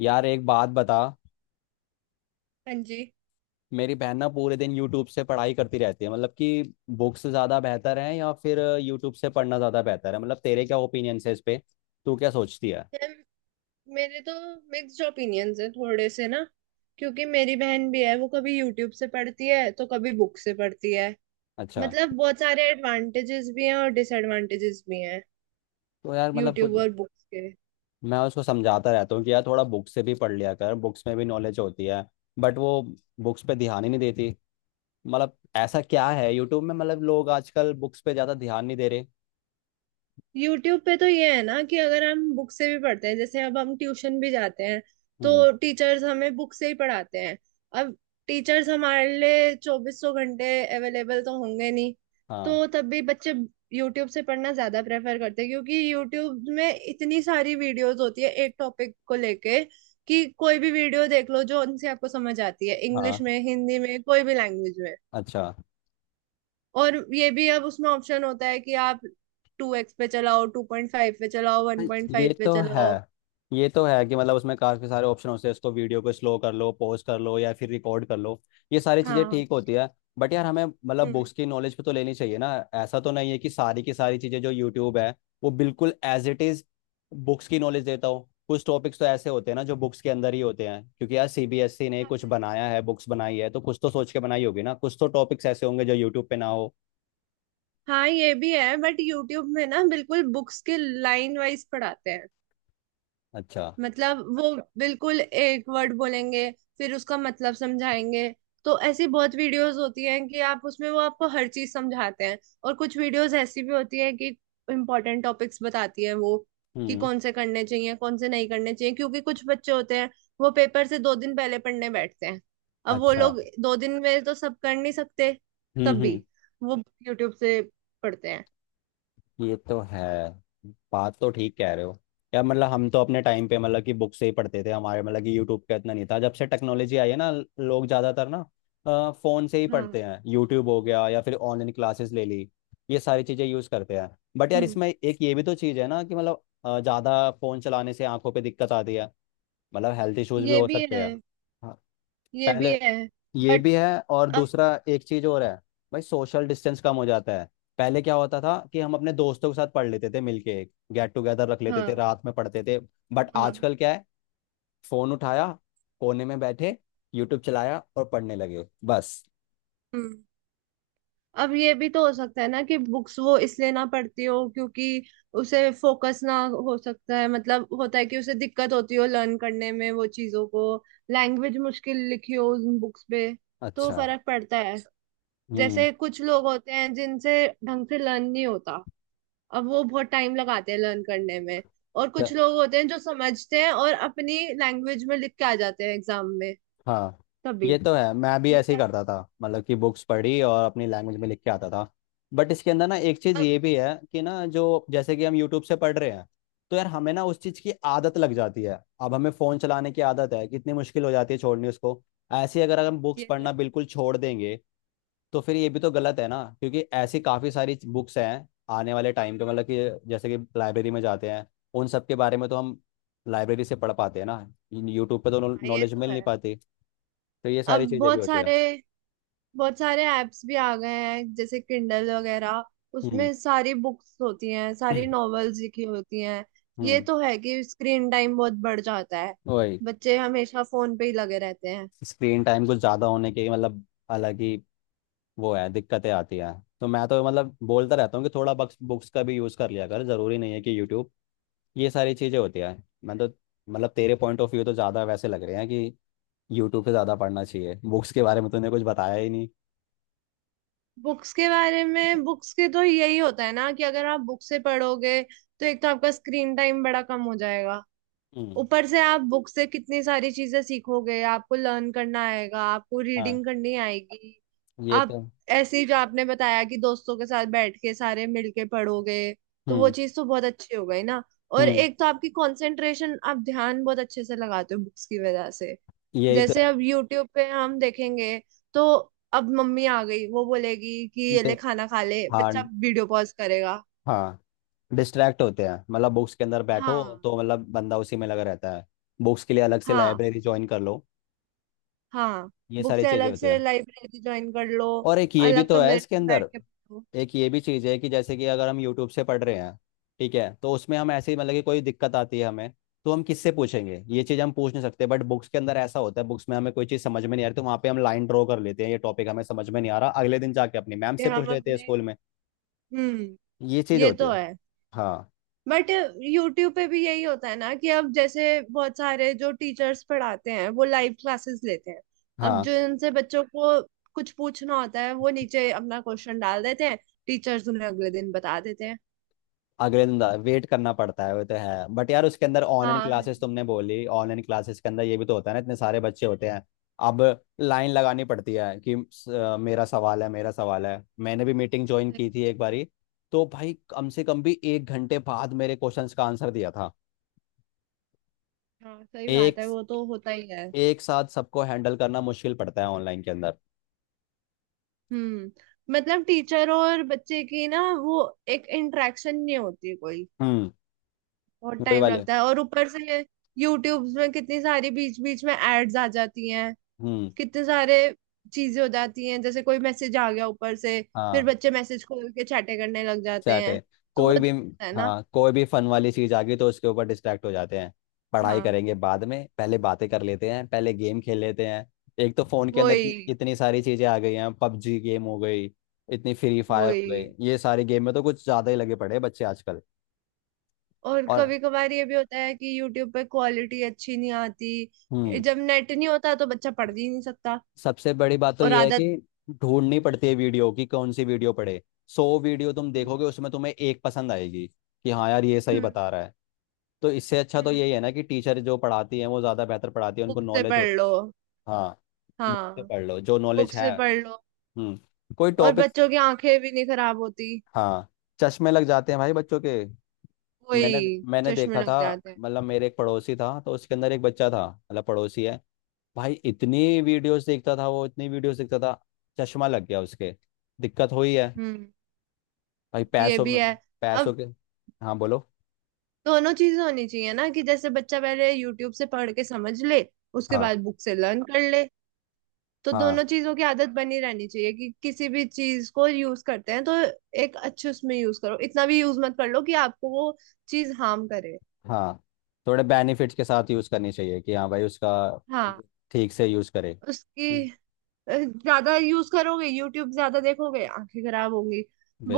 यार एक बात बता। हाँ जी। मेरी बहन ना पूरे दिन यूट्यूब से पढ़ाई करती रहती है। मतलब कि बुक्स ज़्यादा बेहतर है या फिर यूट्यूब से पढ़ना ज़्यादा बेहतर है? मतलब तेरे क्या ओपिनियन है इस पे, तू क्या सोचती है? मैम, मेरे तो मिक्स्ड ओपिनियंस है थोड़े से ना, क्योंकि मेरी बहन भी है। वो कभी यूट्यूब से पढ़ती है तो कभी बुक से पढ़ती है। अच्छा। मतलब बहुत सारे एडवांटेजेस भी हैं और डिसएडवांटेजेस भी हैं तो यार मतलब कुछ। यूट्यूब और बुक्स के। मैं उसको समझाता रहता हूँ कि यार थोड़ा बुक से भी पढ़ लिया कर, बुक्स में भी नॉलेज होती है। बट वो बुक्स पे ध्यान ही नहीं देती। मतलब ऐसा क्या है यूट्यूब में? मतलब लोग आजकल बुक्स पे ज़्यादा ध्यान नहीं दे रहे। यूट्यूब पे तो ये है ना कि अगर हम बुक से भी पढ़ते हैं, जैसे अब हम ट्यूशन भी जाते हैं हम्म। तो टीचर्स हमें बुक से ही पढ़ाते हैं। अब टीचर्स हमारे लिए चौबीसों घंटे अवेलेबल तो होंगे नहीं, हाँ। तो तब भी बच्चे यूट्यूब से पढ़ना ज्यादा प्रेफर करते हैं, क्योंकि यूट्यूब में इतनी सारी वीडियोस होती है एक टॉपिक को लेके, कि कोई भी वीडियो देख लो जो उनसे आपको समझ आती है, इंग्लिश हाँ। में, हिंदी में, कोई भी लैंग्वेज में। अच्छा। और ये भी अब उसमें ऑप्शन होता है कि आप 2x पे चलाओ, 2.5 पे चलाओ, हाँ, वन पॉइंट ये फाइव पे तो है। चलाओ। ये तो है कि मतलब उसमें काफी सारे ऑप्शन होते हैं, उसको वीडियो को स्लो कर लो, पॉज कर लो या फिर रिकॉर्ड कर लो। ये सारी चीजें हाँ। ठीक होती है। बट यार हमें मतलब हम्म। बुक्स की नॉलेज पे तो लेनी चाहिए ना, ऐसा तो नहीं है कि सारी की सारी चीजें जो यूट्यूब है वो बिल्कुल एज इट इज बुक्स की नॉलेज देता हो। कुछ टॉपिक्स तो ऐसे होते हैं ना जो बुक्स के अंदर ही होते हैं, क्योंकि यार सीबीएसई ने कुछ बनाया है, बुक्स बनाई है, तो कुछ तो सोच के बनाई होगी ना, कुछ तो टॉपिक्स ऐसे होंगे जो यूट्यूब पे ना हो। हाँ ये भी है, बट यूट्यूब में ना बिल्कुल बुक्स के लाइन वाइज पढ़ाते हैं। अच्छा। मतलब वो बिल्कुल एक वर्ड बोलेंगे, फिर उसका मतलब समझाएंगे। तो ऐसी बहुत वीडियोस होती हैं कि आप उसमें वो आपको हर चीज समझाते हैं। और कुछ वीडियोस ऐसी भी होती है कि इम्पोर्टेंट टॉपिक्स बताती है वो, कि हम्म। कौन से करने चाहिए कौन से नहीं करने चाहिए, क्योंकि कुछ बच्चे होते हैं वो पेपर से 2 दिन पहले पढ़ने बैठते हैं। अब वो अच्छा। लोग 2 दिन में तो सब कर नहीं सकते, हम्म। तब भी हम्म। वो यूट्यूब से पढ़ते हैं। ये तो है। बात तो ठीक कह रहे हो। यार मतलब हम तो अपने टाइम पे मतलब कि बुक से ही पढ़ते थे, हमारे मतलब कि यूट्यूब का इतना नहीं था, जब से टेक्नोलॉजी आई है ना लोग ज़्यादातर ना फ़ोन से ही हाँ। पढ़ते हैं, यूट्यूब हो गया या फिर ऑनलाइन क्लासेस ले ली, ये सारी चीज़ें यूज़ करते हैं। बट यार हम्म। इसमें एक ये भी तो चीज़ है ना कि मतलब ज़्यादा फ़ोन चलाने से आंखों पे दिक्कत आती है, मतलब हेल्थ इश्यूज भी ये हो भी सकते है। हैं। हाँ। ये भी पहले है ये बट भी है और अब। दूसरा एक चीज और है। भाई सोशल डिस्टेंस कम हो जाता है। पहले क्या होता था कि हम अपने दोस्तों के साथ पढ़ लेते थे, मिलके एक गेट टुगेदर रख लेते थे, हाँ। रात में पढ़ते थे। बट हाँ। आजकल क्या है? फोन उठाया, कोने में बैठे, यूट्यूब चलाया और पढ़ने लगे बस। हम्म। अब ये भी तो हो सकता है ना कि बुक्स वो इसलिए ना पढ़ती हो, क्योंकि उसे फोकस ना, हो सकता है मतलब होता है कि उसे दिक्कत होती हो लर्न करने में वो चीजों को, लैंग्वेज मुश्किल लिखी हो उन बुक्स पे। तो अच्छा। फर्क पड़ता है। हम्म। जैसे कुछ लोग होते हैं जिनसे ढंग से लर्न नहीं होता, अब वो बहुत टाइम लगाते हैं लर्न करने में। और कुछ लोग होते हैं जो समझते हैं और अपनी लैंग्वेज में लिख के आ जाते हैं एग्जाम में। हाँ। तभी। ये तो है। मैं भी वो ऐसे ही क्या। करता था, मतलब कि बुक्स पढ़ी और अपनी लैंग्वेज में लिख के आता था। बट इसके अंदर ना एक चीज़ अब ये भी है कि ना जो जैसे कि हम यूट्यूब से पढ़ रहे हैं तो यार हमें ना उस चीज़ की आदत लग जाती है, अब हमें फ़ोन चलाने की आदत है, कितनी मुश्किल हो जाती है छोड़नी उसको। ऐसे ही अगर अगर हम बुक्स ये तो पढ़ना है। बिल्कुल छोड़ देंगे तो फिर ये भी तो गलत है ना, क्योंकि ऐसी काफ़ी सारी बुक्स हैं। आने वाले टाइम पे मतलब कि जैसे कि लाइब्रेरी में जाते हैं, उन सब के बारे में तो हम लाइब्रेरी से पढ़ पाते हैं ना, यूट्यूब पे तो हाँ, ये नॉलेज तो मिल नहीं है। पाती। तो ये अब सारी चीज़ें भी बहुत होती है। सारे बहुत सारे ऐप्स भी आ गए हैं जैसे किंडल वगैरह। हम्म। उसमें सारी बुक्स होती हैं, सारी नॉवेल्स लिखी होती हैं। ये हम्म। तो है कि स्क्रीन टाइम बहुत बढ़ जाता है, वही। बच्चे हमेशा फोन पे ही लगे रहते हैं। स्क्रीन टाइम कुछ ज़्यादा होने के मतलब अलग ही वो है, दिक्कतें आती हैं। तो मैं तो मतलब बोलता रहता हूँ कि थोड़ा बुक्स बुक्स का भी यूज़ कर लिया कर, ज़रूरी नहीं है कि यूट्यूब। ये सारी चीज़ें होती हैं। मैं तो मतलब तेरे पॉइंट ऑफ व्यू तो ज़्यादा वैसे लग रहे हैं कि यूट्यूब पे ज़्यादा पढ़ना चाहिए, बुक्स के बारे में तूने कुछ बताया ही नहीं। बुक्स के बारे में, बुक्स के तो यही होता है ना कि अगर आप बुक से पढ़ोगे तो एक तो आपका स्क्रीन टाइम बड़ा कम हो जाएगा। हम्म। ऊपर से आप बुक से कितनी सारी चीजें सीखोगे, आपको लर्न करना आएगा, आपको हाँ। रीडिंग करनी आएगी। ये आप तो। ऐसे ही जो आपने बताया कि दोस्तों के साथ बैठ के सारे मिलके पढ़ोगे, तो वो हम्म। चीज तो बहुत अच्छी हो गई ना। और हम्म। एक तो आपकी कंसंट्रेशन, आप ध्यान बहुत अच्छे से लगाते हो बुक्स की वजह से। यही तो जैसे अब यूट्यूब पे हम देखेंगे तो अब मम्मी आ गई, वो बोलेगी कि है। ये ले खाना खा ले, हाँ। बच्चा वीडियो पॉज करेगा। हाँ। डिस्ट्रैक्ट होते हैं, मतलब बुक्स के अंदर बैठो हाँ। तो मतलब बंदा उसी में लगा रहता है। बुक्स के लिए अलग से हाँ। लाइब्रेरी ज्वाइन कर लो। हाँ। ये बुक सारी से चीज़ें अलग होती से है। लाइब्रेरी ज्वाइन कर लो, और एक ये भी अलग तो है कमरे इसके में बैठ अंदर, के पढ़ो। एक ये भी चीज़ है कि जैसे कि अगर हम यूट्यूब से पढ़ रहे हैं, ठीक है, तो उसमें हम ऐसे ही मतलब कि कोई दिक्कत आती है हमें तो हम किससे पूछेंगे? ये चीज़ हम पूछ नहीं सकते। बट बुक्स के अंदर ऐसा होता है, बुक्स में हमें कोई चीज़ समझ में नहीं आ रही तो वहाँ पे हम लाइन ड्रॉ कर लेते हैं, ये टॉपिक हमें समझ में नहीं आ रहा, अगले दिन जाके अपनी मैम कि से पूछ हम लेते हैं अपने। स्कूल में। हम्म। ये चीज़ ये होती तो है। है, हाँ। बट यूट्यूब पे भी यही होता है ना कि अब जैसे बहुत सारे जो टीचर्स पढ़ाते हैं वो लाइव क्लासेस लेते हैं। अब हाँ। जो इनसे बच्चों को कुछ पूछना होता है वो नीचे अपना क्वेश्चन डाल देते हैं, टीचर्स उन्हें अगले दिन बता देते हैं। अगले दिन वेट करना पड़ता है, वो तो है, बट यार उसके अंदर ऑनलाइन हाँ क्लासेस वैसे- तुमने बोली, ऑनलाइन क्लासेस के अंदर ये भी तो होता है ना, इतने सारे बच्चे होते हैं। अब लाइन लगानी पड़ती है कि मेरा सवाल है, मेरा सवाल है। मैंने भी मीटिंग ज्वाइन तो, की थी एक बारी, तो भाई कम से कम भी एक घंटे बाद मेरे क्वेश्चंस का आंसर दिया था। हाँ सही बात एक है वो तो होता ही है। एक साथ सबको हैंडल करना मुश्किल पड़ता है ऑनलाइन के अंदर। हम्म। मतलब टीचर और बच्चे की ना वो एक इंटरेक्शन नहीं होती कोई, हम्म। बहुत वही टाइम वाले। लगता है। और ऊपर से यूट्यूब में कितनी सारी बीच बीच में एड्स आ जाती हैं, हम्म। कितने सारे चीजें हो जाती हैं, जैसे कोई मैसेज आ गया ऊपर से, फिर हाँ। बच्चे मैसेज खोल के चैटें करने लग जाते सेट हैं। है। तो वो कोई भी। दिक्कत है ना। हाँ, कोई भी फन वाली चीज आ गई तो उसके ऊपर डिस्ट्रैक्ट हो जाते हैं। पढ़ाई हाँ। करेंगे बाद में, पहले बातें कर लेते हैं, पहले गेम खेल लेते हैं। एक तो फोन के अंदर इतनी, वही। इतनी सारी चीजें आ गई हैं, पबजी गेम हो गई, इतनी फ्री फायर हो वही। गई, ये सारे गेम में तो कुछ ज्यादा ही लगे पड़े हैं बच्चे आजकल। और और। कभी कभार ये भी होता है कि यूट्यूब पे क्वालिटी अच्छी नहीं आती, हम्म। जब नेट नहीं होता तो बच्चा पढ़ भी नहीं सकता। सबसे बड़ी बात तो और ये है आदत। कि ढूंढनी पड़ती है वीडियो की, कौन सी वीडियो पढ़े। 100 वीडियो तुम देखोगे उसमें तुम्हें एक पसंद आएगी कि हाँ यार ये सही हम्म। बता रहा है। तो इससे अच्छा तो हम्म। यही है ना कि टीचर जो पढ़ाती है वो ज़्यादा बेहतर पढ़ाती है, उनको बुक से नॉलेज पढ़ होती है। लो। हाँ। बुक से हाँ। पढ़ लो जो बुक नॉलेज है। से पढ़ लो। हम्म। कोई और टॉपिक। बच्चों की आंखें भी नहीं खराब होती। हाँ। चश्मे लग जाते हैं भाई बच्चों के। मैंने वही, मैंने चश्मे देखा था, लग जाते हैं। मतलब मेरे एक पड़ोसी था तो उसके अंदर एक बच्चा था, मतलब पड़ोसी है भाई, इतनी वीडियोस देखता था वो, इतनी वीडियोस देखता था। चश्मा लग गया उसके, दिक्कत हुई है हम्म। भाई ये पैसों भी में, है। अब पैसों के। हाँ बोलो। दोनों चीजें होनी चाहिए ना, कि जैसे बच्चा पहले यूट्यूब से पढ़ के समझ ले, उसके हाँ। बाद बुक से लर्न कर ले। तो दोनों हाँ। चीजों की आदत बनी रहनी चाहिए कि किसी भी चीज को यूज करते हैं तो एक अच्छे उसमें यूज करो, इतना भी यूज मत कर लो कि आपको वो चीज हार्म करे। हाँ। थोड़े बेनिफिट्स के साथ यूज़ करनी चाहिए कि हाँ भाई उसका हाँ। ठीक से यूज़ करे। उसकी, ज्यादा यूज करोगे यूट्यूब ज्यादा देखोगे आंखें खराब होंगी।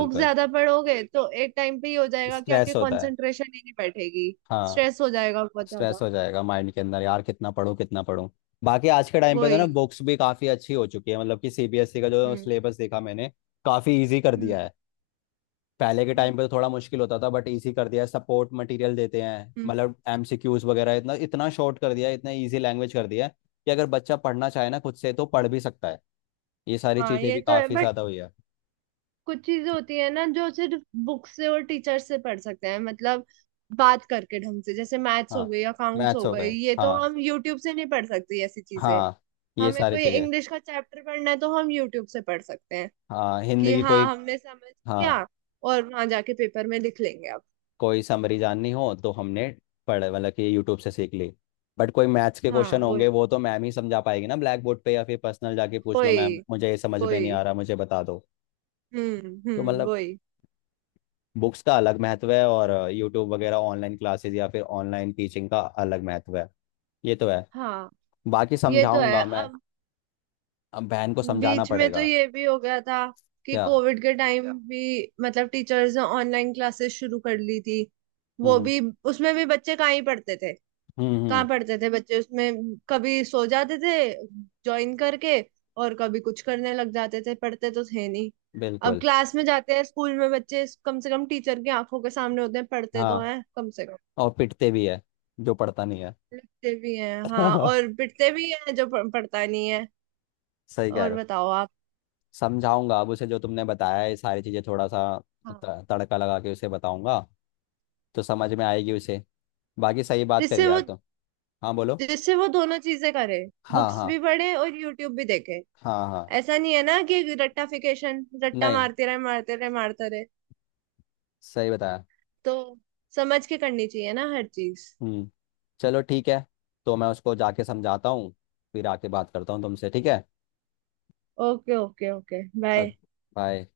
बुक ज्यादा पढ़ोगे तो एक टाइम पे ही हो जाएगा कि आपकी स्ट्रेस होता है। कंसंट्रेशन ही नहीं बैठेगी, हाँ। स्ट्रेस हो जाएगा बहुत स्ट्रेस ज्यादा। हो जाएगा माइंड के अंदर यार, कितना पढूं कितना पढूं। बाकी आज के टाइम पे तो ना वही। बुक्स भी काफ़ी अच्छी हो चुकी है, मतलब कि सीबीएसई का जो हम्म। सिलेबस देखा मैंने, काफ़ी इजी कर दिया हम्म। है। पहले के टाइम हम्म। पे तो थोड़ा मुश्किल होता था बट इजी कर दिया है, सपोर्ट मटेरियल देते हैं, हम्म। मतलब एमसीक्यूज वगैरह, इतना इतना शॉर्ट कर दिया है, इतना इजी लैंग्वेज कर दिया है कि अगर बच्चा पढ़ना चाहे ना खुद से तो पढ़ भी सकता है। ये सारी हाँ चीज़ें ये भी तो है, काफ़ी बट ज़्यादा हुई है। कुछ चीजें होती है ना जो सिर्फ बुक से और टीचर से पढ़ सकते हैं, मतलब बात करके ढंग से। जैसे मैथ्स हो हाँ। गई, अकाउंट्स मैथ्स हो हो गए, गए। ये तो हाँ। हम यूट्यूब से नहीं पढ़ सकते। ऐसी चीजें हाँ। ये हमें सारी कोई चीज़ें। इंग्लिश का चैप्टर पढ़ना है तो हम यूट्यूब से पढ़ सकते हैं, हाँ, हिंदी कि की हाँ कोई। हमने समझ हाँ। लिया, और वहां जाके पेपर में लिख लेंगे अब। कोई समरी जाननी हो तो हमने पढ़े, मतलब कि यूट्यूब से सीख ली। बट कोई मैथ्स के हाँ। क्वेश्चन होंगे वही। वो तो मैम ही समझा पाएगी ना, ब्लैक बोर्ड पे, या फिर पर्सनल जाके पूछ लो, वही। मैम मुझे ये समझ में नहीं आ वही। रहा, मुझे बता दो। हम्म। तो हम्म। मतलब वही। बुक्स का अलग महत्व है और यूट्यूब वगैरह ऑनलाइन क्लासेस या फिर ऑनलाइन टीचिंग का अलग महत्व है। ये तो है। हाँ बाकी ये तो है। समझाऊंगा मैं। अब अब बहन को समझाना बीच में तो पड़ेगा। ये भी हो गया था कि क्या? कोविड के टाइम भी मतलब टीचर्स ने ऑनलाइन क्लासेस शुरू कर ली थी। वो हम्म। भी, उसमें भी बच्चे कहाँ ही पढ़ते थे। हम्म। हम्म। कहाँ पढ़ते थे बच्चे उसमें, कभी सो जाते थे ज्वाइन करके, और कभी कुछ करने लग जाते थे, पढ़ते तो थे नहीं। अब बिल्कुल। क्लास में जाते हैं स्कूल में, बच्चे कम से कम टीचर की आंखों के सामने होते हैं, पढ़ते तो हाँ, हैं कम से कम, और पिटते भी है जो पढ़ता नहीं है। लिखते भी हैं। हाँ, और पिटते भी हैं जो पढ़ता नहीं है। सही कह और रहे हो। बताओ आप। समझाऊंगा अब उसे, जो तुमने बताया है ये सारी चीजें, थोड़ा सा हाँ, तड़का लगा के उसे बताऊंगा तो समझ में आएगी उसे। बाकी सही बात करी जिससे यार वो, तुम। हाँ बोलो। जिससे वो दोनों चीजें करे, हाँ। बुक्स हाँ। भी पढ़े और यूट्यूब भी देखे। हाँ। हाँ। ऐसा नहीं है ना कि रट्टाफिकेशन, रट्टा नहीं, मारते रहे मारते रहे मारते रहे। सही बताया। तो समझ के करनी चाहिए ना हर चीज। हम्म। चलो ठीक है। तो मैं उसको जाके समझाता हूँ, फिर आके बात करता हूँ तुमसे, ठीक है, okay okay okay, bye. Bye.